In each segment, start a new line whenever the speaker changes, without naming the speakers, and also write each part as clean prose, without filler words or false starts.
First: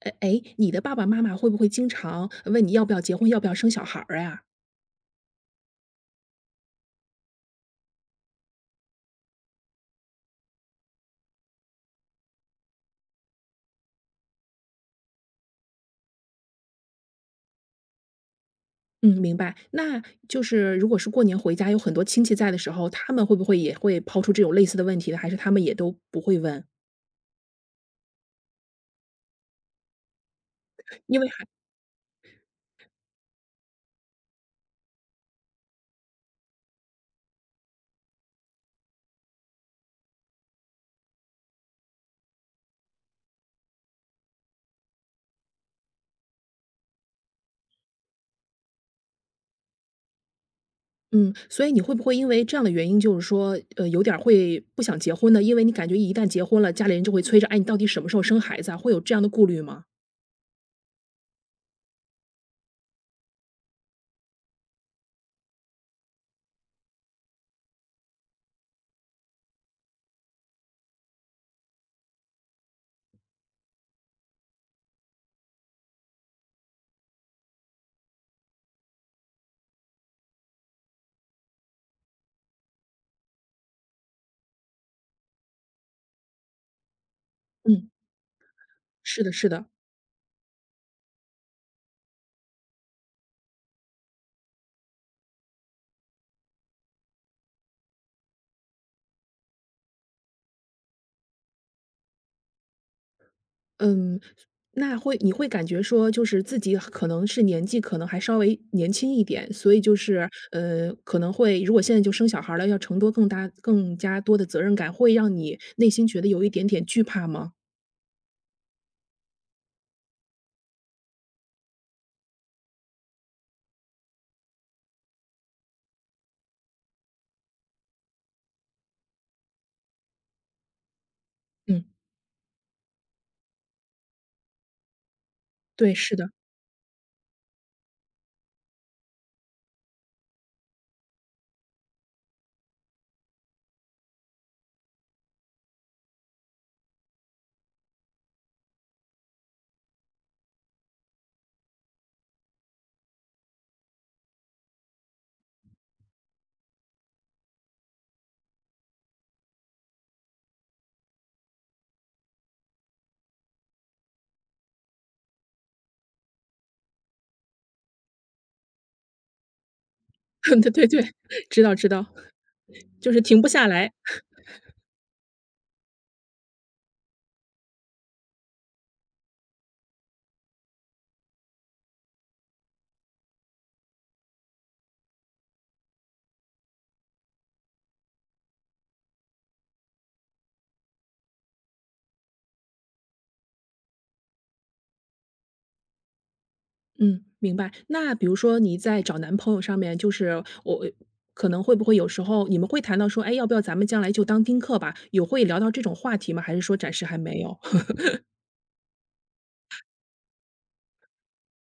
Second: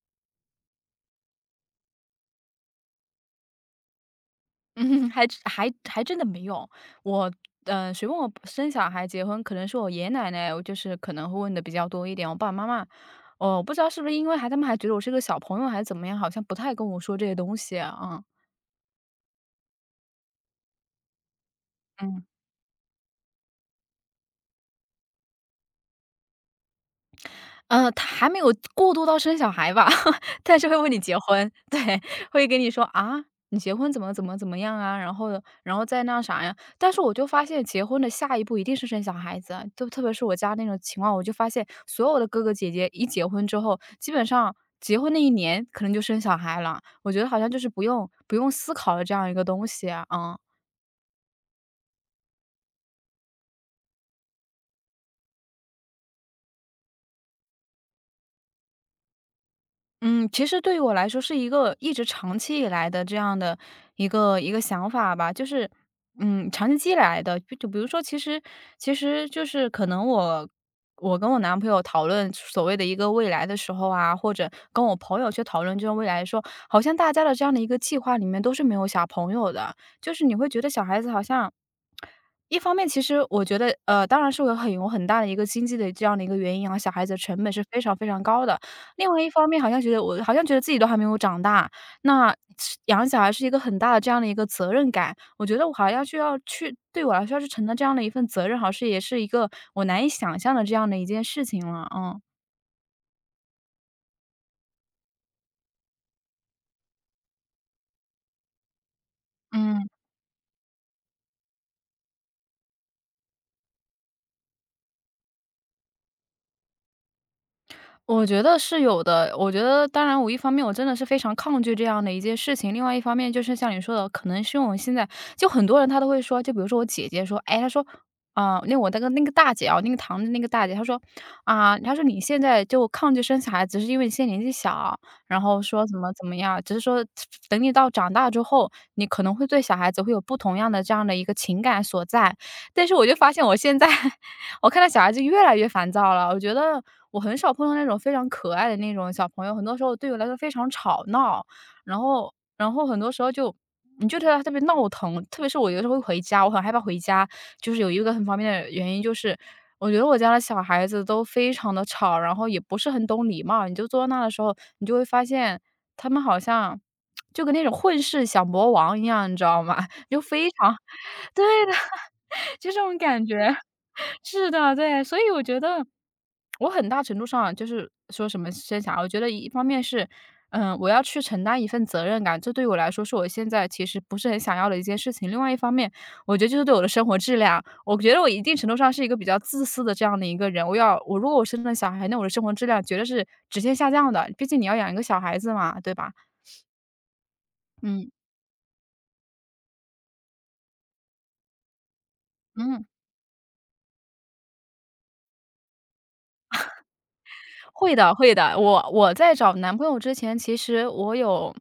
哎哎，你的爸爸妈妈会不会经常问你要不要结婚，要不要生小孩儿呀？
嗯，还真的没有。我嗯，谁问我生小孩、结婚，可能是我爷爷奶奶，我就是可能会问的比较多一点。我爸爸妈妈，哦，我不知道是不是因为他们还觉得我是个小朋友，还是怎么样，好像不太跟我说这些东西啊。
嗯，明白。那就是如果是过年回家有很多
嗯
亲戚在的时候，他们会不会也会抛出这种类似的问题呢？还是他们也都不会问？
他还没有过渡到生小孩吧，但是会问你结
因为还
婚，对，会跟你说："啊，你结婚怎么怎么怎么样啊？"然后再那啥呀。但是我就发现结婚的下一步一定是生小孩子啊，就特别是我家那种情况，我就发现所有的哥哥姐姐一结婚之后，基本上结婚那一年可能就生小孩了，我觉得好像就是不用思考的这样一个东西，啊。嗯
嗯，所以你会不会因为这样的原因，就是说，有点儿会不想结婚呢？因为你感觉一旦结婚了，家里人就会催着，哎，你到底什么时候生孩子啊？会有这样的顾虑吗？
嗯，其实对于我来说是一个一直长期以来的这样的一个想法吧，就是，嗯，长期积累来的。就比如说，其实就是可能我跟我男朋友讨论所谓的一个未来的时候啊，或者跟我朋友去讨论这种未来说好像大家的这样的一个计划里面都是没有小朋友的，就是你会觉得小孩子好像。一方面其实我觉得，当然是有很大的一个经济的这样的一个原因啊，小孩子的成本是非
嗯，
常非常高的。另外
是
一
的，
方
是
面
的。
好像觉得我好像觉得自己都还没有长大，那是养小孩是一个很大的这样的一个责任感。我觉得我好像需要去对我来说要去承担这样的一份责任，好像是也是一个我难以想象的这样的一件事情了，嗯
嗯，那会你会感觉说，就是自己可能是年纪可能还稍微年轻一点，所以
嗯。
就是，可能会如果现在就生小孩儿了，要承多更大更加多的责任感，会让你内心觉得有一点点惧怕吗？
我觉得是有的，我觉得当然我一方面我真的是非常抗拒这样的一件事情，另外一方面就是像你说的，可能是我们现在就很多人他都会说，就比如说我姐姐说，哎，她说，啊、那我那个大姐啊，那个堂的那个大姐，她说，啊、
嗯，
她说你现在就抗拒生小孩，只是因为你现在年纪小，然后说
对，
怎么
是
怎
的，
么样，只是说等你到长大之后，你可能会对小孩子会有不同样的这样的一个情感所在，但是我就发现我现在 我看到小孩子越来越烦躁了。我觉得我很少碰到那种非常可爱的那种小朋友，很多时候对我来说非常吵闹，然后很多时候就你就觉得他特别闹腾。特别是我有的时候会回家，我很害怕回家，就是有一个很方便的原因就是，我觉得我家的小孩子都非常的吵，然后也不是很懂礼貌。你就坐在那的时候，你就会发现他们好像就跟那种混世小魔王一样，你知道吗？就非
对
常
对对，
对
知
的，
道知道，
就这种
就是
感
停不
觉。
下来。
是的，对，所以我觉得我很大程度上就是说什么生小孩，我觉得一方面是，嗯，我要去承担一份责任感，这对我来说是我现在其实不是很想要的一件事情。另外一方面，我觉得就是对我的生活质量，我觉得我一定程度上是一个比较自私的这样的一个人。我如果我生了小孩，那我的生活质量绝对是直线下降的，毕竟你要养一个小孩子嘛，对吧？
嗯，明白。
嗯
那比如说你在找男朋友上面，就是我可能会不会有时候你们会
嗯。
谈到说，哎，要不要咱们将来就当丁克吧？有会聊到这种话题吗？还是说暂时还没有？
会的会的，我在找男朋友之前，其实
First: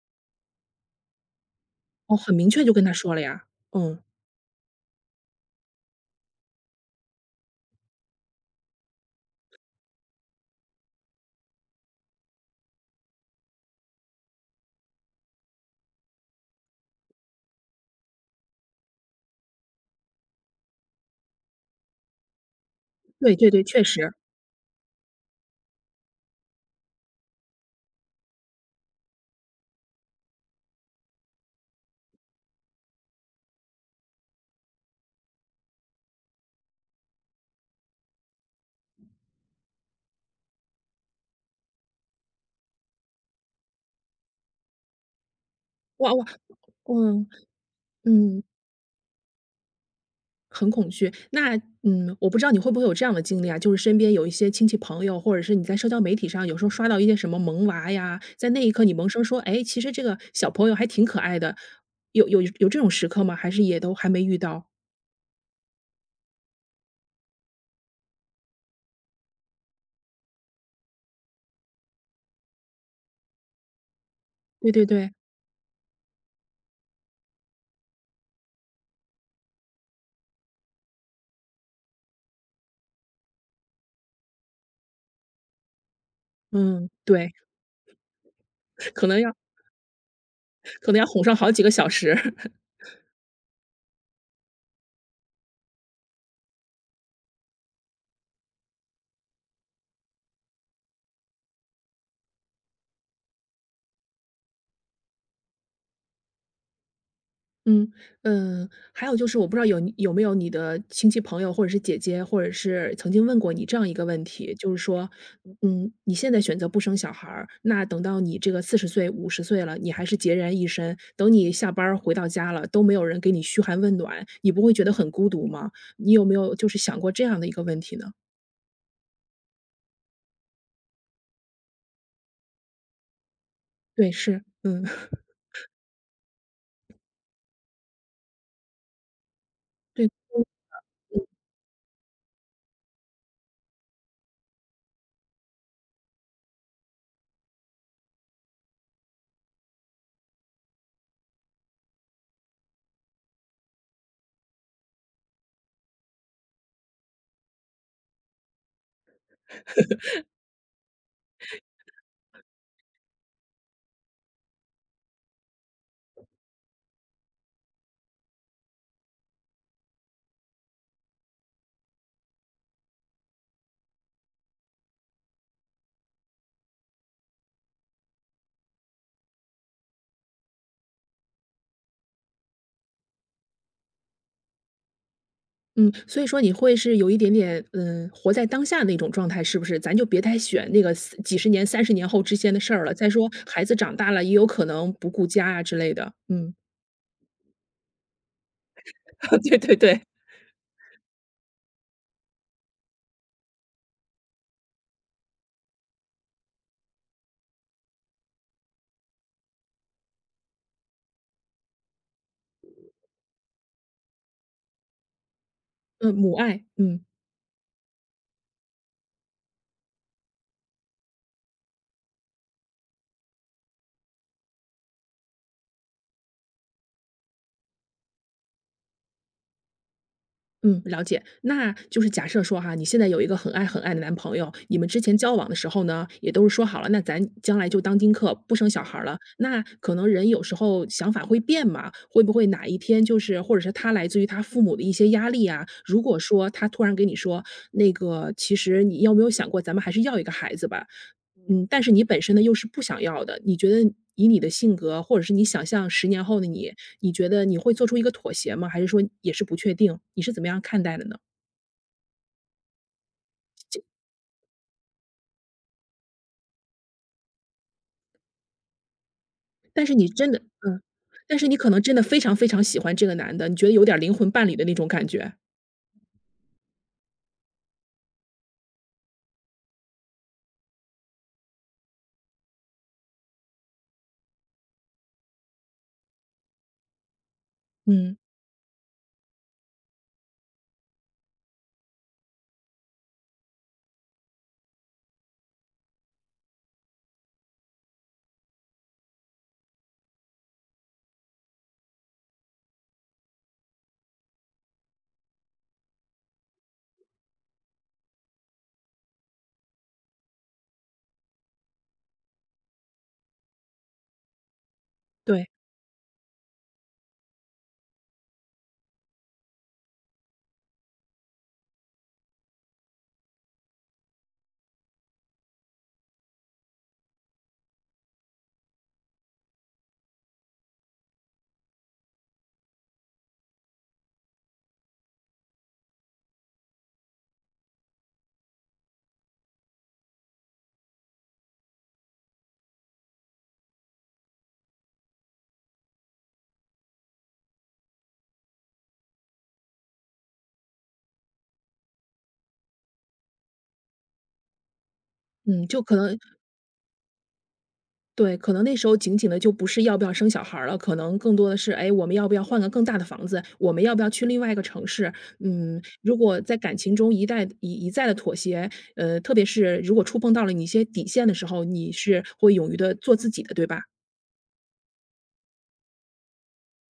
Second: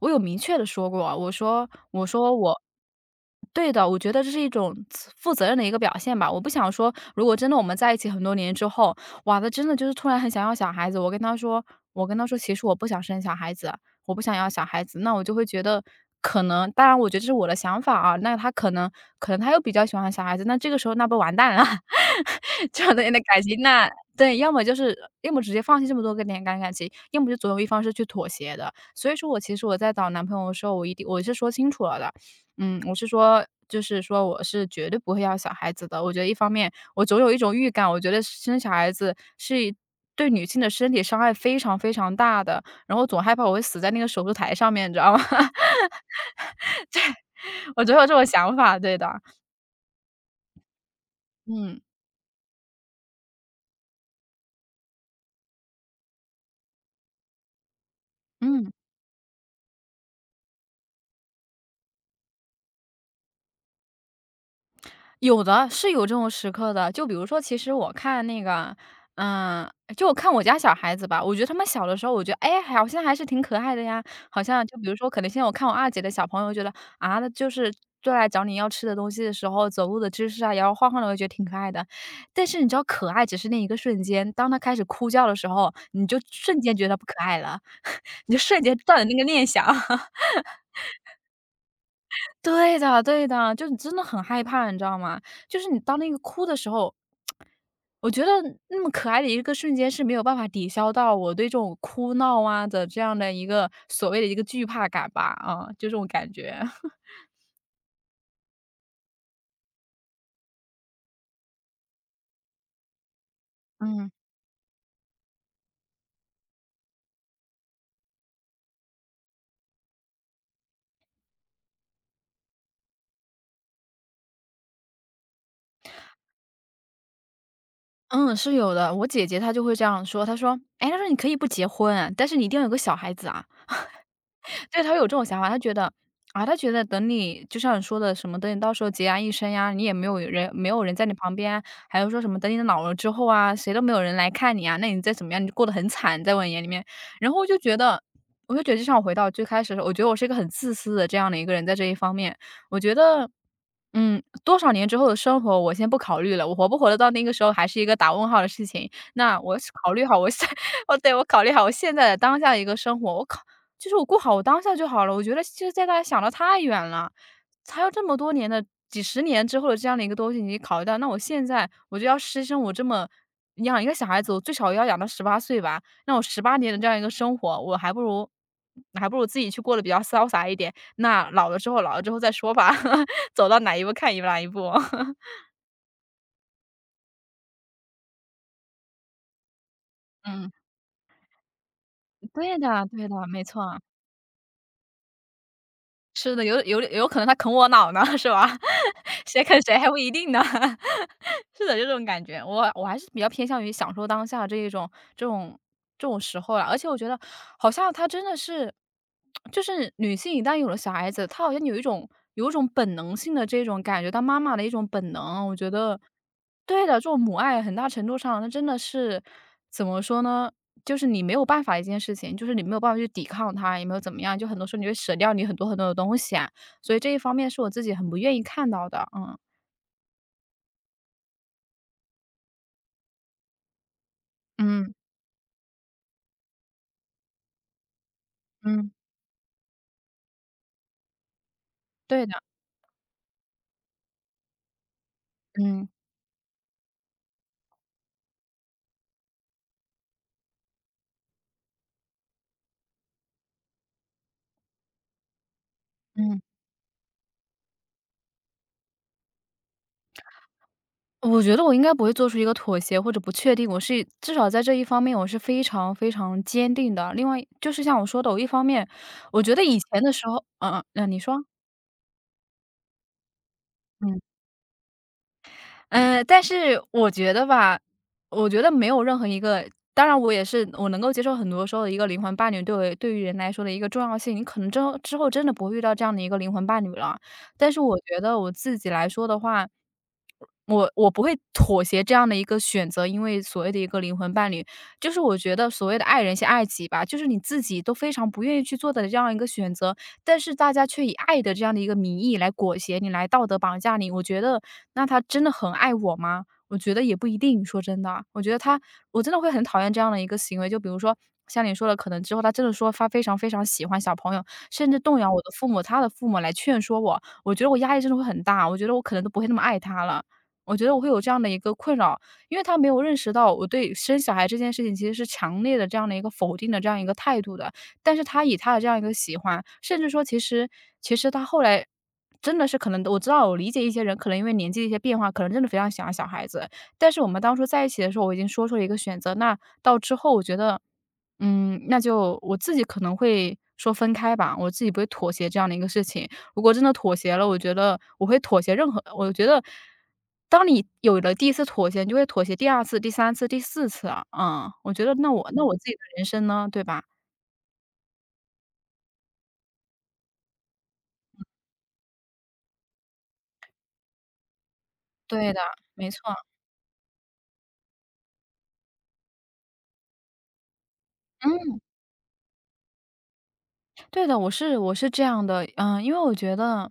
我有明确的说过，我说我
哦，
说
很明
我
确就跟他说了呀。
对的，我
嗯，
觉得这是一种自负责任的一个表现吧。我不想说，如果真的我们在一起很多年之后，哇，他真的就是突然很想要小孩子，我跟他说："其实我不想生小孩子，我不想要小孩子。"那我就会觉得可能当然我觉得这是我的想法啊，那他可能他又比较喜欢小孩子，那这个时候那不完蛋了，这样的
对
感
对
情
对，确
那
实。
对，要么直接放弃这么多个年感情，要么就总有一方是去妥协的。所以说我其实我在找男朋友的时候，我一定我是说清楚了的，嗯，我是说就是说我是绝对不会要小孩子的。我觉得一方面，我总有一种预感，我觉得生小孩子是对女性的身体伤害非常非常大的，然后总害怕我会死在那个手术台上面，你知道吗？
哇哇，嗯
我总有这种
嗯，
想法，对的，
很恐惧。那
嗯
嗯，我不知道你会不会有这样的经历啊，就是身边有一些亲戚朋友，或者是你在社交媒体上有时候刷到一些什么萌娃呀，在那
嗯。
一刻你萌生说，哎，其实这个小朋友还挺可爱的，有这种时刻吗？还是也都还没遇到？
有的，是有这种时刻的。就比如说，其实我看那个，嗯，就我看我家小孩子吧，我觉得他们小的时候，我觉得，哎，好像还是挺可爱的呀。好像
对
就
对
比如说，
对，
可能现在我看我二姐的小朋友，觉得啊，那就是过来找你要吃的东西的时候，走路的姿势啊，摇摇晃晃的，我觉得挺可爱的。但是你知道，可爱只是那一个瞬间，当他开始哭叫的时候，你就瞬间觉
嗯，
得不可
对，
爱了，你就瞬间 断了
可
那
能
个
要
念想。
可能要哄上好几个小时。
对的对的，就你真的很害怕，你知道吗？就是你当那个哭的时候，我觉得那么可爱的一个瞬间是没有办法抵消到我对这种哭闹啊的这样的一个所谓的一个惧怕感吧，啊，就这种感觉。
嗯，嗯，还有就是我不知道有没有你的亲戚朋友或者是姐姐，或者是曾经问过你这样一个
嗯。
问题，就是说，嗯，你现在选择不生小孩儿，那等到你这个40岁、50岁了，你还是孑然一身，等你下班儿回到家了，都没有人给你嘘寒问暖，你不会觉得很孤独吗？你有没有就是想过这样的一个问题呢？
嗯，是有的，我姐姐她就会这样说，她说："哎，她说你可以不结婚，但是你一定要有个小孩子啊。"
对，是，
对，
嗯，
他会有这 种想法，他觉得啊，他觉得等你就像你说的什么，等你到时候孑然一身呀，你也没
对，
有人，没有人在你旁边啊还有说什么等你老了之后啊，谁都没有人来看你啊，那你再怎么样，你就过得很惨，在我眼里面。然后我就觉得，我就觉得，就像我回到最开始的时候，我觉得我是一个很自私的这样的一个人，在这一方面，我觉得。嗯，多少年之后的生活，我先不考虑了。我活不活得到那个时候，还是一个打问号的事情。那我考虑好我现，我考虑好我现在的当下的一个生活，就是我过好我当下就好了，我觉得现在大家想的太远了，还有这么多年的几十年之后的这样的一个东西，你考虑到，那我现在我就要牺牲我这么养一个小孩子，我最少要养到18岁吧，那我18年的这样一个生活，我还不如还不如自己去过得比较潇洒一点，那老了之后老了之后再说吧，走到哪一步看一步哪一步。
嗯，所以说你会是有一点点，嗯，活在当下那种状态，是不是？咱就别太
嗯。
选那个四几十年、30年后之间
对
的事
的
儿了。
对
再
的，
说
没
孩子
错。
长大了，也有可能不顾家啊之类的，
是的，
嗯
有可能他啃我脑呢，是吧？谁
对
啃谁
对
还不
对。
一定呢。是的，就这种感觉，我还是比较偏向于享受当下这一种这种这种时候啦。而且我觉得好像他真的是，就是女性一旦有了小孩子，她好像有一种本能性的这种感觉，当妈妈的一种本能，我觉得。
嗯，母爱，
对的，这
嗯。
种母爱很大程度上，那真的是怎么说呢？就是你没有办法一件事情，就是你没有办法去抵抗它，也没有怎么样，就很多时候你会舍掉你很多很多的东西啊。所以这一方面是我自己很不愿意看到的，嗯。
嗯，了解。那就是假设说哈，你现在有一个很爱很爱的男朋友，你们
嗯，
之前交往的时候呢，也都是说好了，那咱将来就当丁克，不生小
嗯，
孩儿了。那可能人有时候想法会变嘛，会
对
不
的，
会哪一天就是或者是他来自于他父母的一些压力啊？
嗯，
如果说他突然给你说，那个其实你有没有想过，咱们还是要一个孩子吧？嗯，但是你本身呢又是不想要的，你觉得以你的性格，或者是你想象十年
嗯。
后的你，你觉得你会做出一个妥协吗？还是说也是不确定？你是怎么样看待的呢？
我觉得我应该不会做出一个妥协或者不确定，我是至少在这一方面我是非常非常坚定的。另外就是像我说的，我一方面我觉得以
但是
前
你
的时
真的
候
嗯，
你
但
说。
是你可能真的非常非常喜欢这个男的，你觉得有点儿灵
嗯。
魂伴侣的那种感觉。
嗯，但是我觉得吧，我觉得没有任何一个。当然我也是我能够接受很多时候的一个灵魂伴侣对我对于人来说的一个重要性，你可能之后真的不会遇到这样的一个灵魂伴侣了。但是我
嗯，
觉得我自己来说的话，我不会妥协这样的一个选择，因为所谓的一个灵魂伴侣，就是我觉得所谓的爱人先爱己吧，就是你自己都非常不愿意去做的这样一个选择，但是大家却以爱的这样的一个名义来裹挟你，来道德绑架你，我觉得那他真的很爱我吗？我觉得也不一定，说真的啊，我觉得他我真的会很讨厌这样的一个行为。就比如说像你说的，可能之后他真的说他非常非常喜欢小朋友，甚至动摇我的
对，
父母，他的父母来劝说我，我觉得我压力真的会很大，我觉得我可能都不会那么爱他了。我觉得我会有这样的一个困扰，因为他没有认识到我对生小孩这件事情其实是强烈的这样的一个否定的这样一个态度的。但是他以他的这样一个喜欢，甚至说其实他后来真的是可能我知道我理解一些人可能因为年纪的一些变化，可能真的非常喜欢小孩子。但是我们当初在一起的时候，我已经说出了一个选择，那到之后我觉得，那就我自己可能会说分开吧，我自己不会妥协这样的一个事情。如果真的妥协了，我觉得我会妥协任何我觉得当你有了第一次妥协，你就会妥协第二次、第三次、第四次啊，我觉得那我那
嗯，
我
就
自己
可
的
能
人生呢，对吧？
对，可能那时候仅仅的就不是要不要生小孩儿了，可能更多的是，哎，我们要不要换个更大的房子？我们要不要去另外一个城市？
对的，
嗯，
没
如
错，
果在感情中一再的妥协，特别是如果触碰到了你一些底线的时候，
嗯，
你是会勇于的做自己的，对吧？
对的，我是这样的，因为我觉得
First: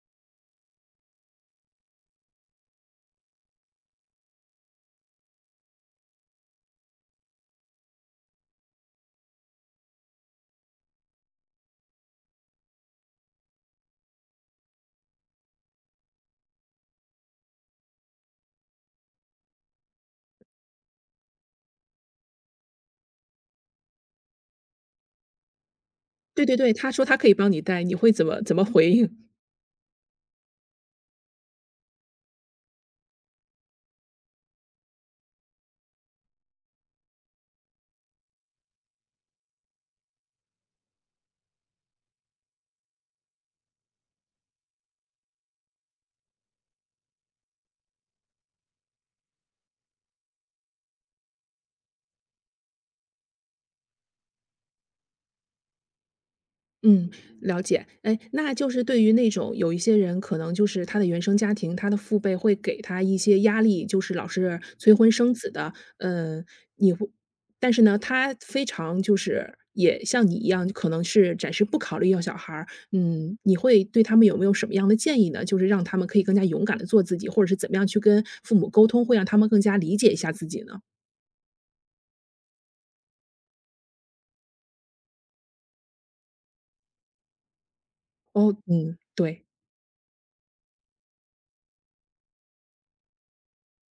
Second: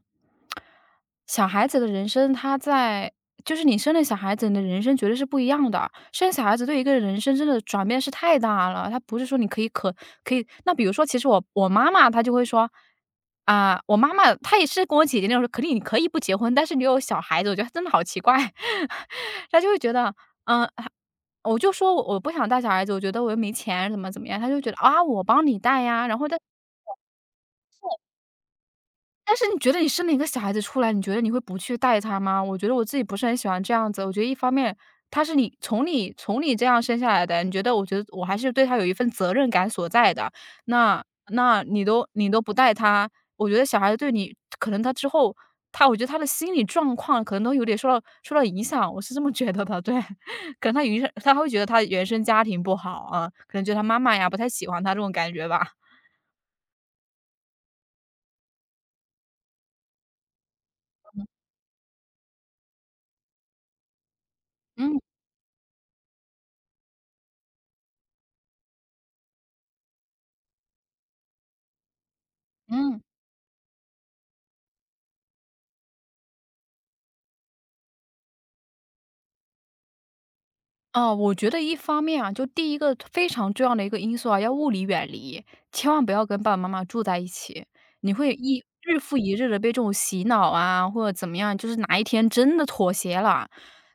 小孩子的人生，他在就是你生了小孩子，你的人生绝对是不一样的。生小孩子对一个人生真的转变是太大了，他不是说你可以。那比如说，其实我妈妈她就会说，啊、我妈妈她也是跟我姐姐那种说，你可以不结婚，但是你有小孩子，我觉得真的好奇怪。她就会觉得，嗯、我就说我不想带小孩子，我觉得我又没钱，怎么样，他就觉得啊，我帮你带呀，然后但
对对对，他说他可以帮你带，你会怎么怎么回应？
但是你觉得你生了一个小孩子出来，你觉得你会不去带他吗？我觉得我自己不是很喜欢这样子。我觉得一方面，他是你从你从你这样生下来的，你觉得我觉得我还是对他有一份责任感所在的。那那你都不带他，我觉得小孩子对你可能他之后他我觉得他的心理状况可能都有点受到影响，我是这么觉得的。对，可能他原生他会觉得他原生家庭不好啊，可能觉得他妈妈呀不太喜欢他这种感觉吧。
嗯，了解。哎，那就是对于那种有一些人，可能就是他的原生家庭，他的父辈会给他一些压力，就是老是催
嗯
婚生子的。嗯，你会，但是呢，他非常就是也像你一样，可能是暂时不考虑要小孩儿。
嗯。
嗯，你会对他们有没有什么样的建议呢？就是让他们可以更加勇敢的做自己，或者是怎么样去跟父母沟通，会让他们更加理解一下自己呢？
哦，我觉得一方面啊，就第一个非常重要的一个因素啊，要物理远离，千万不要跟爸爸妈妈住在一起，你会
哦，
一日
嗯，
复一
对，
日的被这种洗脑啊，或者怎么样，就是哪一天真的妥协了，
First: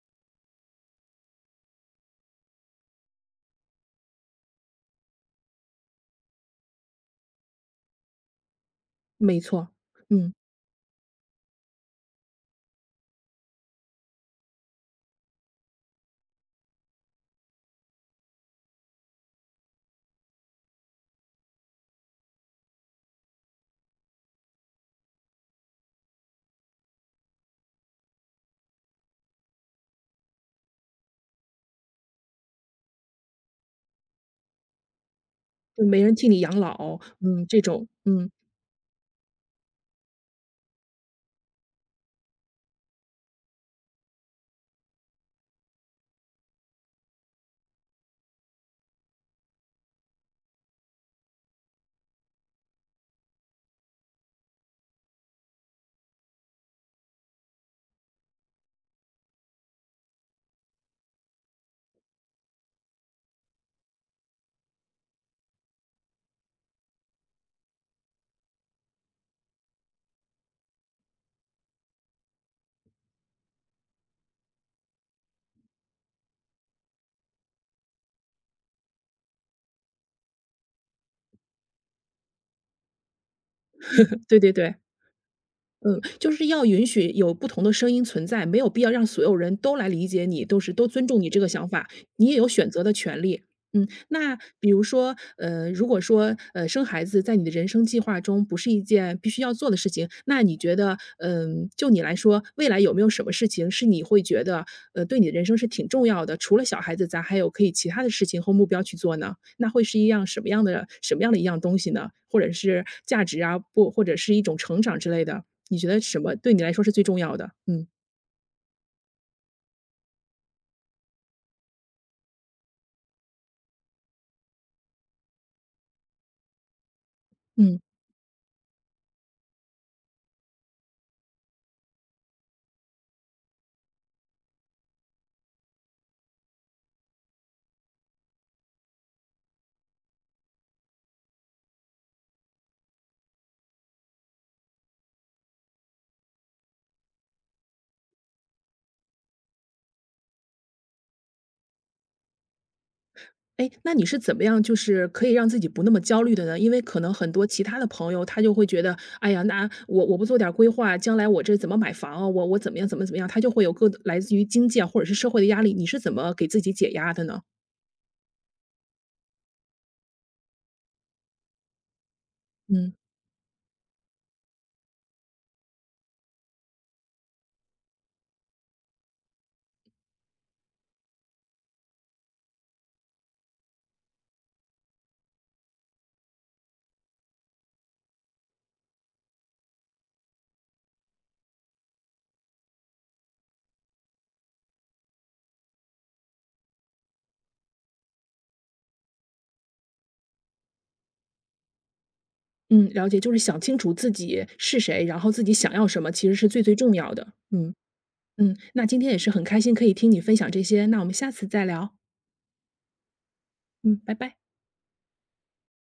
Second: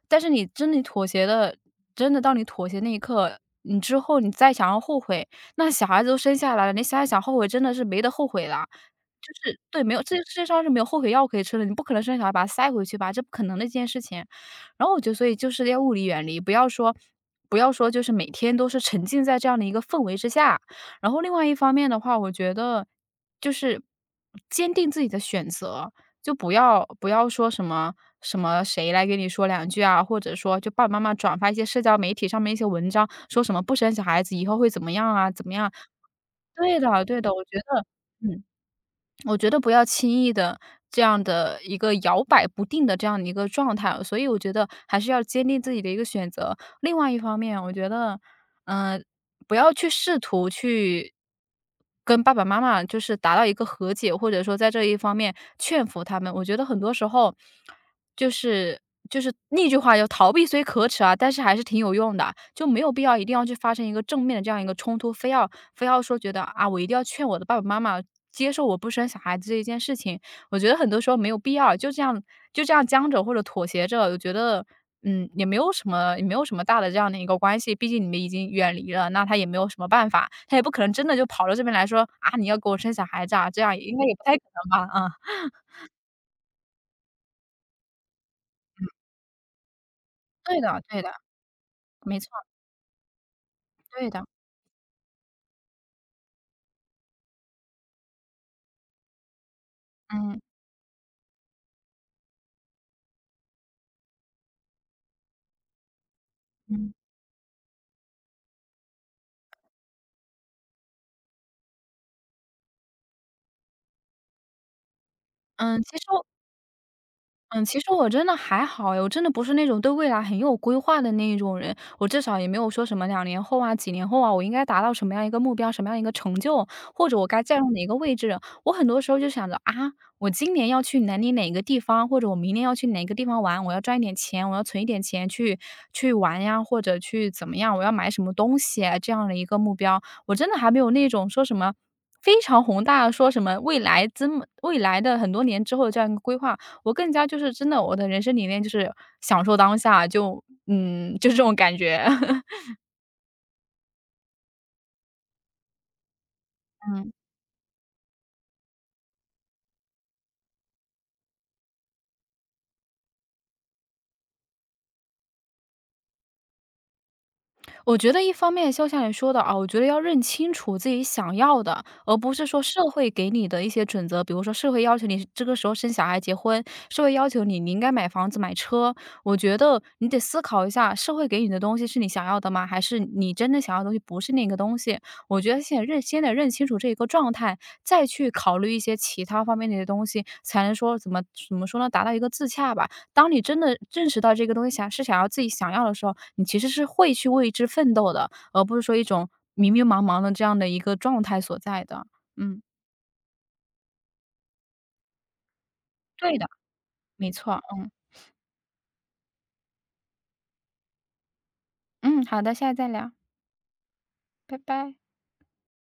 但是你真的妥协的真的到你妥协那一刻，你之后你再想要后悔，那小孩子都生下来了，你想一想后悔真的是没得后悔了。就
没
是
错，
对，没有这个
嗯。
世界上是没有后悔药可以吃的，你不可能生小孩把它塞回去吧，这不可能的一件事情。然后我觉得所以就是要物理远离，不要说就是每天都是沉浸在这样的一个氛围之下。然后另外一方面的话，我觉得就是坚定自己的选择，就不要说什么什么谁来给你说两句啊，或者说就爸爸妈妈转发一些社交媒体上面一些文章，说什么不生小孩子以后会怎么样啊，怎么样。
就没人替你养
对
老，
的对的，我
嗯，
觉
这
得。
种，嗯，
嗯。我觉得不要轻易的这样的一个摇摆不定的这样的一个状态啊，所以我觉得还是要坚定自己的一个选择。另外一方面，我觉得嗯、呃不要去试图去跟爸爸妈妈就是达到一个和解，或者说在这一方面劝服他们。我觉得很多时候就是就是那句话叫逃避虽可耻啊，但是还是挺有用的，就没有必要一定要去发生一个正面的这样一个冲突，非要说觉得啊，我一定要劝我的爸爸妈妈。接受我不生小孩子这一件事情，我觉得很多时候没有必要，就这样僵着或者妥协着，我觉得，也没有什么大的这样的一个关系，毕竟你们已经远离了，那他也没有什么办法，他也不可能真的就跑到这边来说：“啊，你要给我生小孩子啊！”这样应该也不太
对
可
对对。
能吧，啊，
嗯，就是要允许有不同的声音存在，没有必要让所有人都来理解你，
对的
都
对
尊
的，
重你这个想法，
没
你
错，
也有选择的权利。嗯，
对的，
那比如说，如果说，生孩子在你的人生计划中不是一件必须要做的事情，
嗯，
那你觉得，就你来说，未来有没有什么事情是你会觉得，对你的人生是挺重要的？除了小
嗯，
孩子，咱还有可以其他的事情和目标去做呢？那会是一样什么样的一样东西呢？或者是价值啊，不，或者是一种成长之类的？你
嗯，
觉
其
得
实
什么对你来说是最重要的？
嗯，其
嗯。
实我真的还好诶我真的不是那种对未来很有规划的那一种人，我至少也没有说什么2年后啊、几年后啊，我应该达到什么样一个目标、什么样一个成就，或者我该站到
嗯。
哪个位置。我很多时候就想着啊，我今年要去南宁哪个地方，或者我明年要去哪个地方玩，我要赚一点钱，我要存一点钱去玩呀，或者去怎么样，我要买什么东西啊这样的一个目标。我真的还没有那种说什么非常宏大的说什么未来怎么未来的很多年之后的这样一个规划，我更加就是真的，我的人生理念就是享受当下，就这种感觉。
哎，那你是怎么样就是可以让自己不那么焦虑的呢？因为可能 很多其他的朋友，他就会觉得，哎呀，那我不做点儿规划，将来我这怎么买房啊，我怎么样，他就会有各来自于经济啊或者是社会的压力，你是怎么给自己解压的呢？
我觉得一方面肖像你说的啊，我觉得要认清楚自己想要的，而不是说社
嗯。
会给你的一些准则，比如说社会要求你这个时候生小孩、结婚，社会要求你应该买房子、买车。我觉得你得思考一下，社会给你的东西是你想要的吗？还是你真正想要的东西不是那个东西？我觉得先得认清楚这一个状态，再去考虑一些其他方面的一些东西，才能说怎么说呢，达到一个自洽吧。当你真的认识到这个东西想要自己想要的时候，你其实是会去为之奋斗的，而不是说一种迷迷茫茫的这样的一个状态所在的。嗯，
嗯，了解，就是想清楚自己是谁，然后自己想要什么，其实
对的，
是最最重要
没
的。
错，
嗯，
嗯。
嗯，那今天也是很开心可以听你分享这些，那我们下次再聊。
嗯，好的，下次再聊，
嗯，拜拜。
拜拜。